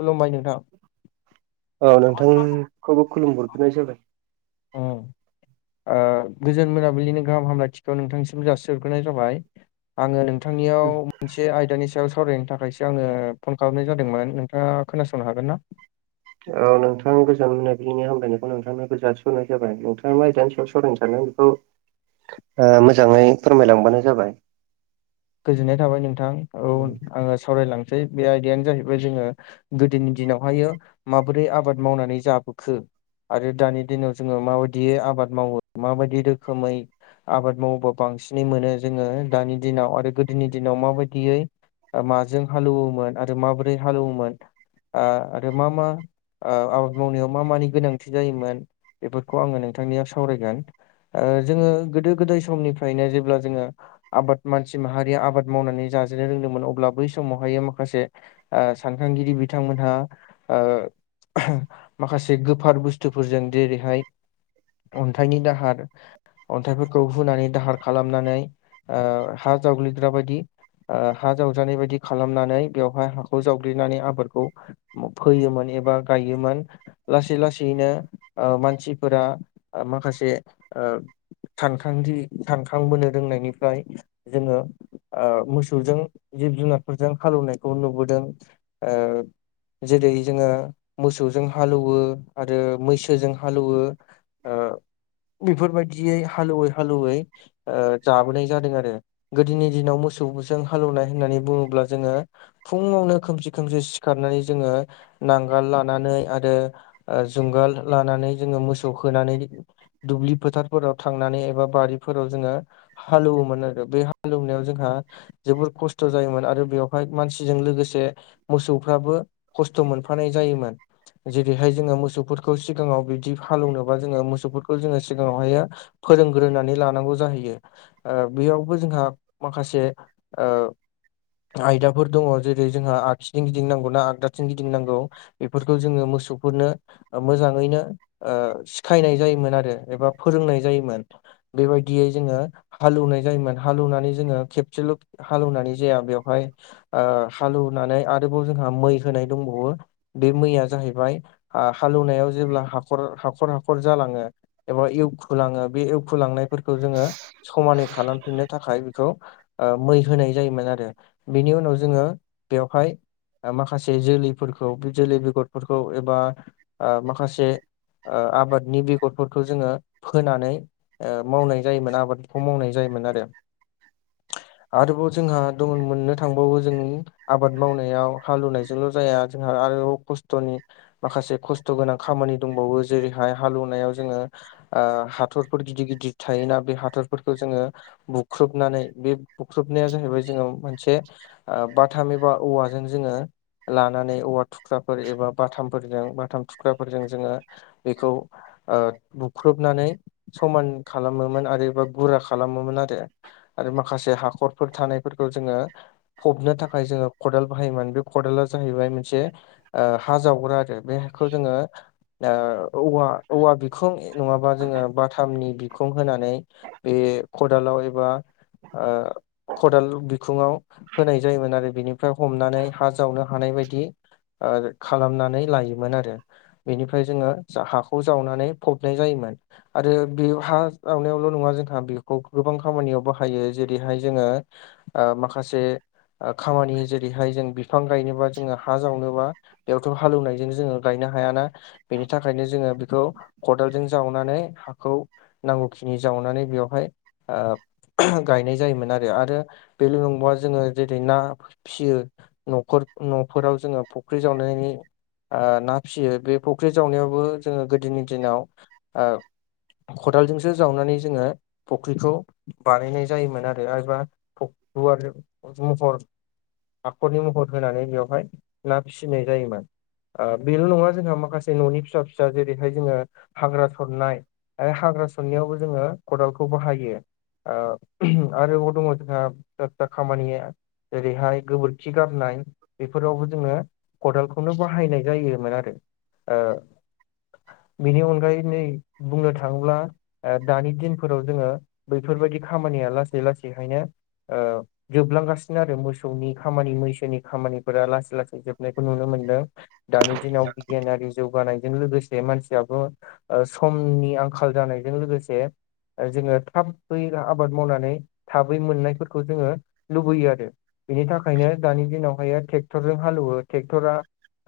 खुलुमबाय नोंथां औ नोंथांखौबो खुलुमहरफिननाय जाबाय ओ गोजोन मोनाबिलिनि गाहाम हामलायथिखौ नोंथांसिम जासिग्रोनाय जाबाय आङो नोंथांनियाव ए आयदानि सायाव सावरायनो थाखायसो आङो फन खालामनाय जादोंमोन नोंथाङा खोनासंनो हागोन ना औ नोंथां गोजान मोननाय बिनि हामलायनायखौ नोंथांनो गोजा सहरनाय जाबाय नोंथां दा मानि सायाव सावरायनो सानदों बेखौ [inaudible] ओ मोजाङै फोरमायलांबानो जाबाय गोजोननाय थाबाय नोंथां औ आङो सावरायलांसै बे आयदायानो जाहैबाय जोङो गोदोनि दिनावहायो माबोरै आबाद मावनानै जाबोखो आरो दानि दिनाव जोङो माबायदि आबाद मावो माबायदि रोखोमै आबाद मावोबा बांसिनै मोनो जोङो दानि दिनाव आरो गोदोनि दिनाव माबायदियै माजों हालौवोमोन आरो माबोरै हालेवोमोन ओ आरो मा मा ओ आबाद मावनायाव मा मानि गोनांथि जायोमोन। बेफोरखौ आङो नोंथांनिया सावरायगोन ओ जोङो गोदो गोदाय समनिफ्रायनो जेब्ला जोङो आबाद मानसि माहारिया आबाद मावनानै जाजानो रोंदोंमोन अब्ला बै समावहायो माखासे सानखांगिरि बिथांमोनहा ओ माखासे गोफार बुस्थुफोरजों जेरैहाय अन्थाइनि दाहार अन्थाइफोरखौ हुानै दाहार खालामनानै ओ हा जागलिग्रा बायदि हा जावजानाय बायदि खालामनानै बेवहाय हाखौ जावग्लिनानै आबादखौ फोयोमोन एबा गायोमोन लासै लासैैनो ओ मानसिफोरा माखासे ओ सानखांथि सानखांबोनो रोंनायनिफ्राय जोङो ओ मोसौजों जिब जुनारफोरजों हालेवनायखौ नुबोदों ओ जेरै जोङो मोसौजों हालौवो आरो मैसोजों हालौवो ओ बेफोरबायदियै हालौवै हालौवै जाबोनाय जादों आरो गोदोनि दिनाव मोसौजों हालौवनाय होननानै बुङोब्ला जोङो फुङावनो खोमसि खोमसि सिखारनानै जोङो नांगाल लानानै आरो जुंगाल लानानै जोङो मोसौ होनानै दुब्लि फोथारफोराव थांनानै एबा बारिफोराव जोङो हालौवोमोन आरो बे हालेवनायाव जोंहा जोबोर खस्थ' जायोमोन आरो बेवहाय मानसिजों लोगोसे मोसौफ्राबो खस्थ' मोनफानाय जायोमोन। जेरैहाय जोङो मोसौफोरखौ सिगाङाव बिदि हालेौनोबा जोङो मोसौफोरखौ जोङो सिगाङावहायो फोरोंग्रोनानै लानांगौ जाहैयो बेयाव जोंहा माखासे ओ आयदाफोर दङ जेरै जोंहा आगसिजोंं गिदिंनांगौ ना आगदाथिं गिदिंनांगौ बेफोरखौ जोङो मोसौफोरनो मोजाङैनो सिखायनाय जायोमोन आरो एबा फोरोंनाय जायोमोन। बेबायदियै जोङो हालेवनाय जायोमोन हालेवनानै जोङो खेबसेल' हालेवनानै जाया बेवहाय हालौवनानै आरोबाव जोंहा मै होनाय दंबावो। बे मैया जाहैबाय हालौवनायाव जेब्ला हाखर हाखर हाखर जालाङो। एबा एवखुलाङो बे एवखुलांनायफोरखौ जोङो समानै खालामफिननो थाखाय बेखौ मै होनाय जायोमोन आरो बिनि उनाव जोङो बेवहाय माखासे जोलैफोरखौ बे जोलै बेगरफोरखौ एबा माखासे ओ आबादनि बेगरफोरखौ जोङो फोनानै ओ मावनाय जायोमोन आबादखौ मावनाय जायोमोन आरो आरोबाव जोंहा दङ मोननो थांबावो जों आबाद मावनायाव हालेवनायजोंल' जाया जोंहा आरोव खस्थ'नि माखासे खस्थ' गोनां खामानि दंबावो जेरैहाय हालौवनायाव जोङो ओ हाथरफोर गिदिर गिदिर थायोना बे हाथरफोरखौ जोङो बु बुख्रुबनानै बे बुख्रुबनाया जाहैबाय जोङो मोनसे ओ बाथाम एबा औवाजों जोङो लानानै औवा थुख्राफोर एबा बाथामफोरजों बाथाम थुख्राफोरजों जोङो बेखौ बुख्रुबनानै समान खालामोमोन आरोबा गुरा खालामोमोन आरो आरो माखासे हाखरफोर थानायफोरखौ जोङो फबनो थाखाय जोङो खदाल बाहायोमोन बे खदाला जाहैबाय मोनसे ओ हा जावग्रा आरो बे हाखौ जोङो दा औवा औवा बिखुं नङाबा जोङो बाथामनि बिखुं होनानै बे खदालाव एबा खदाल बिखुङाव होनाय जायोमोन आरो बिनिफ्राय हमनानै हा जावनो हानाय बायदि खालामनानै लायोमोन आरो बेनिफ्राय जोङो हाखौ जावनानै फबनाय जायोमोन। आरो बे हा जावनायावल' नङा जोंहा बेखौ गोबां खामानियाव बाहायो जेरैहाय जोङो माखासे खामानि जेरैहाय जों बिफां गायनोबा जोङो हा जावनोबा बेयावथ' हालेवनायजों जोङो गायनो हायाना बेनि थाखायनो जोङो बेखौ खदालजों जावनानै हाखौ नांगौखिनि जावनानै बेवहाय ओ गायनाय जायोमोन आरो आरो बेल' नंबावा जोङो जेरै ना फियो न'खर न'फोराव जोङो फुख्रि जावनायनि ना फियो बे फुख्रि जावनायावबो जोङो गोदोनि दिनाव खदालजोंसो जावनानै जोङो फुख्रिखौ बानायनाय जायोमोन आरो एबा फुवार महर हाखरनि महर होनानै बेवहाय ना फिसिनाय जायोमोन। बेल' नङा जोंहा माखासे न'नि फिसा फिसा जेरैहाय जोङो हाग्रा सरनाय आरो हाग्रा सननायावबो जोङो खदालखौ बाहायो। ओ आरोबाव दङ जोंहा [unintelligible] खामानिया जेरैहाय गोबोरखि गारनाय बेफोरावबो जोङो खदालखौनो बाहायनाय जायोमोन आरो ओ बेनि अनगायै नै बुंनो थाङोब्ला दानि दिन फोराव जोङो बैफोरबायदि खामानिया लासै लासैहायनो ओ जोबलांगासिनो आरो मोसौनि खामानि मैसोनि खामानिफोरा लासै लासै। जोबनायखौ नुनो मोनदों दानि दिनाव बिगियानारि जौगानायजों लोगोसे मानसियाबो ओ समनि आंखाल जानायजों लोगोसे जोङो थाबै आबाद मावनानै थाबै मोननायफोरखौ जोङो लुबैयो आरो। बिनि थाखायनो दानि दिनावहायो ट्रेक्टरजों हालेवो ट्रेक्टरा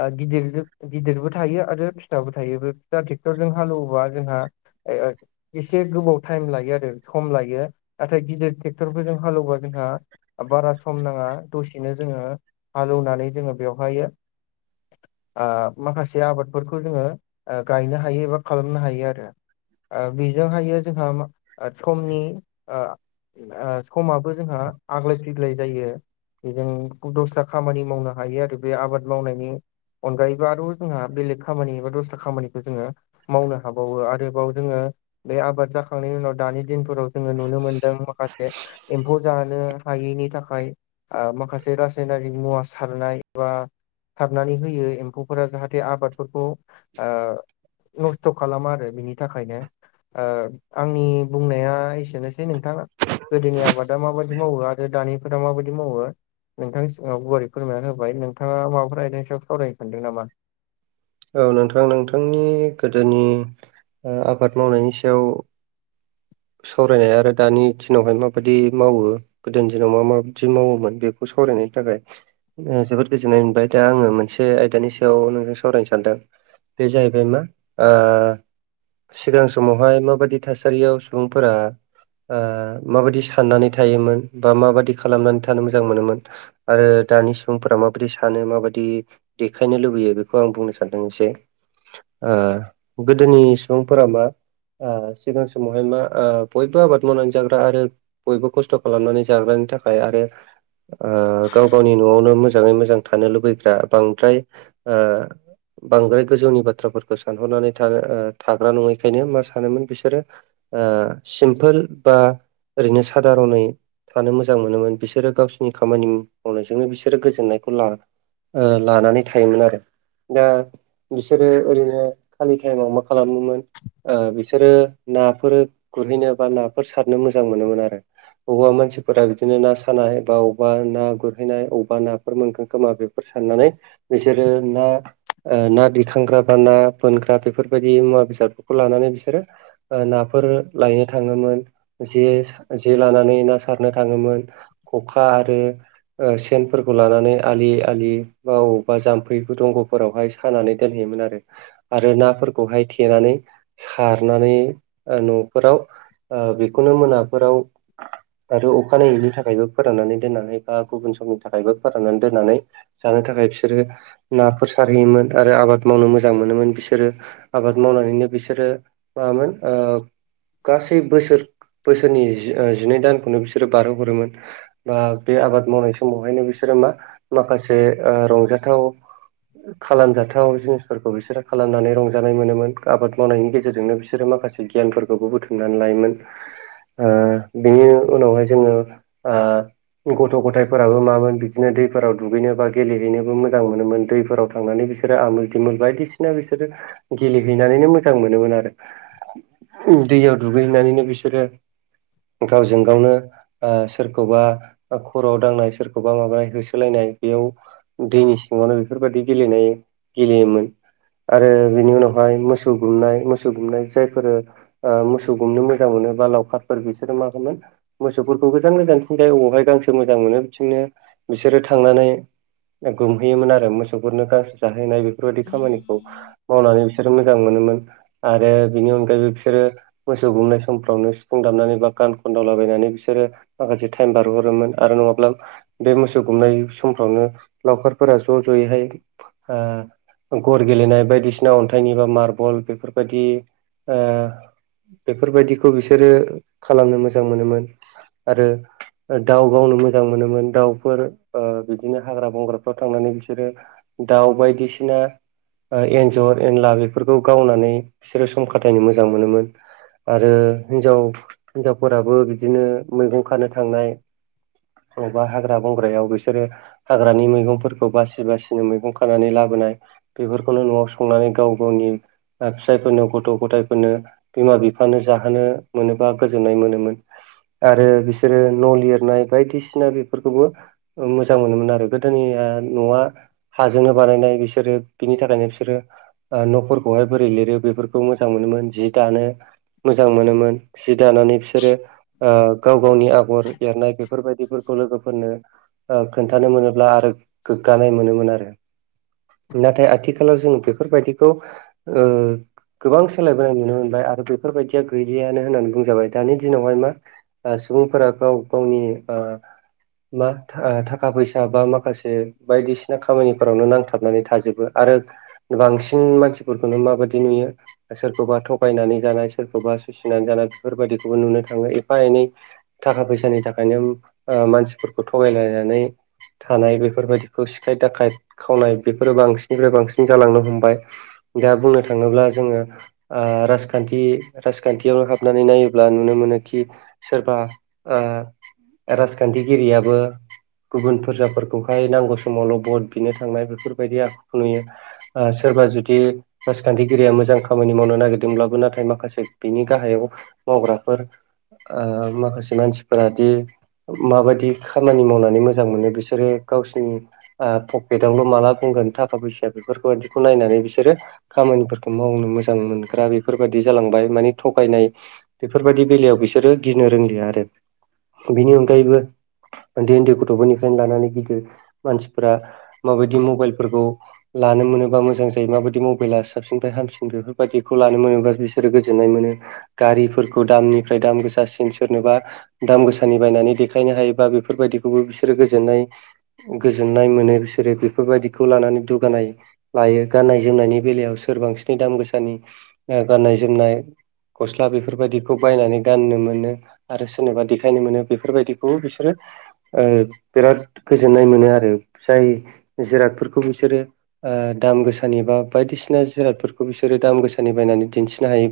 ओ गिदिर गिदिरबो थायो आरो फिसाबो थायो बे फिसा ट्रेक्टरजों हालेवबा जोंहा ए ओ एसे गोबौ टाइम लायो आरो सम लायो नाथाय गिदिर ट्रेक्टरफोरजों हालेवबा जोंहा बारा सम नाङा दसेनो जोङो हालेवनानै जोङो बेवहायो ओ माखासे आबादफोरखौ जोङो ओ गायनो हायो एबा खालामनो हायो आरो। ओ बेजोंहायो जोंहा समनि ओ ओ समाबो जोंहा आग्लाय फिग्लाय जायो। बेजोंनो दस्रा खामानि मावनो हायो आरो बे आबाद मावनायनि अनगायैबो आरो जोंहा बेलेग खामानि एबा दस्रा खामानिखौ जोङो मावनो हाबावो आरोबाव जोङो बे आबाद थांनायनि उनाव दानि दिनफोराव जोङो नुनो मोनदों माखासे एम्फौ जानो हायैनि थाखाय ओ माखासे रासायनारि मुवा सारनाय बा सारनानै होयो एम्फौफोरा जाहाथे आबादफोरखौ ओ नस्थ' खालामा आरो बिनि थाखायनो ओ आंनि बुंनाया एसेनोसै नोंथाङा गोदोनि आबादा माबायदि मावो आरो दानि फोरा माबायदि मावो नोंथांनि सिगाव गुवारै फोरमायनानै होबाय नोंथाङा माबाफोर आयदानि सायाव सावरायनोफिनदों नामा? औ नोंथां नोंथांनि गोदोनि आबाद मावनायनि सायाव सावरायनाया आरो दानि दिनावहाय माबायदि मावो गोदोनि दिनाव मा माबायदि मावोमोन बेखौ सावरायनायनि थाखाय जोबोद गोजोननाय मोनबाय दा आङो मोनसे आयदानि सायाव नोंजों सावरायनो सानदों। बे जाहैबाय मा ओ सिगां समावहाय माबायदि थासारियाव सुबुंफोरा ओ माबायदि साननानै थायोमोन बा माबायदि खालामनानै थानो मोजां मोनोमोन आरो दानि सुबुंफोरा माबादि सानो माबायदि देखायनो लुबैयो बेखौ आं बुंनो सानदों एसे। ओ गोदोनि सुबुंफोरा मा ओ सिगां समावहाय मा ओ बयबो आबाद मावनानै जाग्रा आरो बयबो खस्थ' खालामनानै जाग्रानि थाखाय आरो ओ गाव गावनि न'आवनो मोजाङै मोजां थानो लुबैग्रा बांद्राय ओ बांद्राय गोजौनि बाथ्राफोरखौ सानहरनानै थानो थाग्रा नङैखायनो मा सानोमोन बिसोरो ओ सिम्पोल बा ओरैनो सादारनै थानो मोजां मोनोमोन बिसोरो गावसिनि खामानि मावनायजोंनो बिसोरो गोजोननायखौ ला ओ लानानै थायोमोन आरो दा बिसोरो ओरैनो खालि टाइमाव मा खालामोमोन ओ बिसोरो ना फोर गुरहैनो बा नाफोर सारहैनो मोजां मोनोमोन आरो। अबावबा मानसिफोरा बिदिनो ना सानाय बा बबावबा ना गुरहैनाय अबेबा नाफोर मोनगोन खोमा बे साननानै बिसोरो ना ओ ना दिखांग्रा बा ना बोनग्रा बेफोरबायदि मुवा बेसादफोरखौ लानानै बिसोरो ओ ना फोर लायनो थाङोमोन। जे जे लानानै ना सारनो थाङोमोन। खखा आरो सेनफोरखौ लानानै आलि आलि बा बबावबा जाम्फै दंग'फोरावहाय सानानै दोनहैयोमोन आरो आरो नाफोरखौहाय थेनानै सारनानै न'फोराव ओ बेखौनो मोनाफोराव आरो अखानायैनि थाखायबो फोराननानै दोननानै बा गुबुन समनि थाखायबो फोराननानै दोननानै जानो थाखाय बिसोरो नाफोर सारहैयोमोन आरो आबाद मावनो मोजां मोनोमोन। बिसोरो आबाद मावनानैनो बिसोरो मामोन ओ गासै बोसोर बोसोरनि जिनै दानखौनो बिसोरो बारहोहरोमोन। बा बे आबाद मावनाय समावहायनो बिसोरो मा माखासे ओ रंजाथाव खालामजाथाव जिनिसफोरखौ बिसोरो खालामनानै रंजानाय मोनोमोन आबाद मावनायनि गेजेरजोंनो बिसोरो माखासे गियानफोरखौबो बुथुमनानै लायोमोन। ओ बिनि उनावहाय जोङो ओ गथ' गथायफोराबो मामोन बिदिनो दैफोराव दुगैनो बा गेलेहैनोबो मोजां मोनोमोन। दैफोराव थांनानै बिसोरो आमोल दिमोल बायदिसिना बिसोरो गेलेहैनानैनो मोजां मोनोमोन आरो दैयाव दुगैनानैनो बिसोरो गावजों गावनो ओ सोरखौबा खर'आव दांनाय सोरखौबा माबानाय होसोलायनाय बेयाव दैनि सिङावनो बेफोरबायदि गेलेनाय गेलेयोमोन। आरो बिनि उनावहाय मोसौ गुमनाय मोसौ गुमनाय जायफोरो ओ मोसौ गुमनो मोजां मोनो बा लावखारफोर बिसोरो मामोन मोसौफोरखौ गोजान गोजानथिं अबेहाय गांसो मोजां मोनो बिथिंनो बिसोरो थांनानै गुमहैयोमोन आरो मोसौफोरनो गांसो जाहैनाय बे फोरबायदि खामानिखौ मावनानै बिसोर मोजां मोनोमोन आरो बिनि अनगायैबो बिसोरो मोसौ गुमनाय समफ्रावनो सिुफुं दामनानै बा गान खन्दावलाबायनानै बिसोरो माखासे टाइम बारहरोमोन आरो नङाब्ला बे मोसौ गुमनाय समफ्रावनो लावखारफोरा ज' ज'यैहाय ओ गर गेलेनाय बायदिसिना अन्थाइनि बा मार्बल बेफोरबायदि ओ बेफोरबायदिखौ बिसोरो खालामनो मोजां मोनोमोन आरो दाउ गावनो मोजां मोनोमोन दाउफोर ओ बिदिनो हाग्रा बंग्राफ्राव थांनानै बिसोरो दाउ बायदिसिना एन्जर एनला बेफोरखौ गावनानै बिसोरो सम खाथायनो मोजां मोनोमोन। आरो हिनजाव हिनजावफोराबो बिदिनो मैगं खानो थांनाय अबेबा हाग्रा बंग्रायाव बिसोरो हाग्रानि मैगंफोरखौ बासि बासिनो मैगं खानानै बेफोरखौनो न'आव संनानै गाव गावनि ओ फिसायफोरनो गथ' गथायाइफोरनो बिमा बिफानो जाहोनो मोनोबा गोजोननाय मोनोमोन। आरो बिसोरो न' लिरनाय बायदिसिना बेफोरखौबो ओ मोजां मोनोमोन आरो। गोदोनि न'आ हाजोंनो बानायनाय, बिसोरो बिनि थाखायनो बिसोरो ओ न'फोरखौहाय बोरै लिरो बेफोरखौ मोजां मोनोमोन, जि दानो मोजां मोनोमोन। जि दानानै बिसोरो ओ गाव गावनि आगर एरनाय बेफोरबायदिफोरखौ लोगोफोरनो ओ खोन्थानो मोनोब्ला आरो गोग्गानाय मोनोमोन आरो। नाथाय आथिखालाव जों बेफोरबायदिखौ ओ गोबां सोलायबोनाय नुनो मो बाय आरो बेफोरबायदिया गैलियानो होननानै बुंजाबाय। दानि दिनावहाय मा ओ सुबुंफोरा गाव गावनि ओ मा थाखा फैसा बा माखासे बायदिसिना खामानिफोरावनो नांथाबनानै थाजोबो आरो बांसिन मानसिफोरखौनो माबायदि नुयो सोरखौबाथ' बायनानै जानाय, सोरखौबा सुसिनानै जानाय बेफोरबायदिखौबो नुनो थाङो एफा एनै थाखा फैसानि थाखायनो ओ मानसिफोरखौ थगायलायनानै थानाय बेफोरबायदिखौ सिखाय दाखायथ खावनाय बेफोरो बांसिननिफ्राय बांसिन जालांनो हमबाय। दा बुंनो थाङोब्ला जोङो ओ राजखान्थि राजखान्थियाव हाबनानै नायोब्ला नुनो मोनो खि सोरबा ओ राजखान्थिगिरियाबो गुबुन फोरजाफोरखौहाय नांगौ समावल' भट बिनो थांनाय बेफोरबायदि आखुखौ नुयो। ओ सोरबा जुदि राजखान्थिगिरिया मोजां खामानि मावनो नागिर दोंब्लाबो नाथाय माखासे बिनि गाहायाव मावग्राफोर ओ माखासे मानसिफोरादि माबायदि खामानि मावनानै मोजां मोनो बिसोरो गावसिनि ओ पकेटावल' माला बुंगोन थाखा फैसा बेफोरबायदिखौ नायनानै बिसो बिसोरो खामानिफोरखौ मावनो मोजां मोन ग्रा बेफोरबायदि जालांबाय माने थगायनाय बेफोरबायदि बेलायाव बिसोरो गिनो रोंलिया आरो। बेनि अनगायैबो ओन्दै ओन्दै गथ'फोरनिफ्रायनो लानानै गिदिर मानसिफोरा माबायदि मबाइलफोरखौ लानो मोनोबा मोजां जायो माबायदि मबाइला साबसिनफ्राय हामसिन बेफोरबायदि खौ लानो मोनोबा बिसोरो गोजोननाय मोनो। गारिफोरखौ दामनिफ्राय दाम गोसासिन सोरनोबा दाम गोसानि बायनानै देखायनो हायो बा बेफोरबायदिखौबो बिसोरो गोजोननाय गोजोननाय मोनो बिसोरो बेफोरबायदिखौ लानानै दुगानाय लायो गाननाय जोमनायनि बेलायाव सोर बांसिननि दाम गोसानि ओ गाननाय जोमनाय गस्ला बेफोरबायदिखौ बायनानै गाननो मोनो आरो सोरनिबा देखायनो मोनो बेफोरबायदिखौबो बिसोरो ओ बिराद गोजोननाय मोनो आरो। जाय जिरादफोरखौ बिसोरो ओ दाम गोसानि बा बायदिसिना जिरादफोरखौ बिसोरो दाम गोसानि बायनानै दिन्थिनो हायो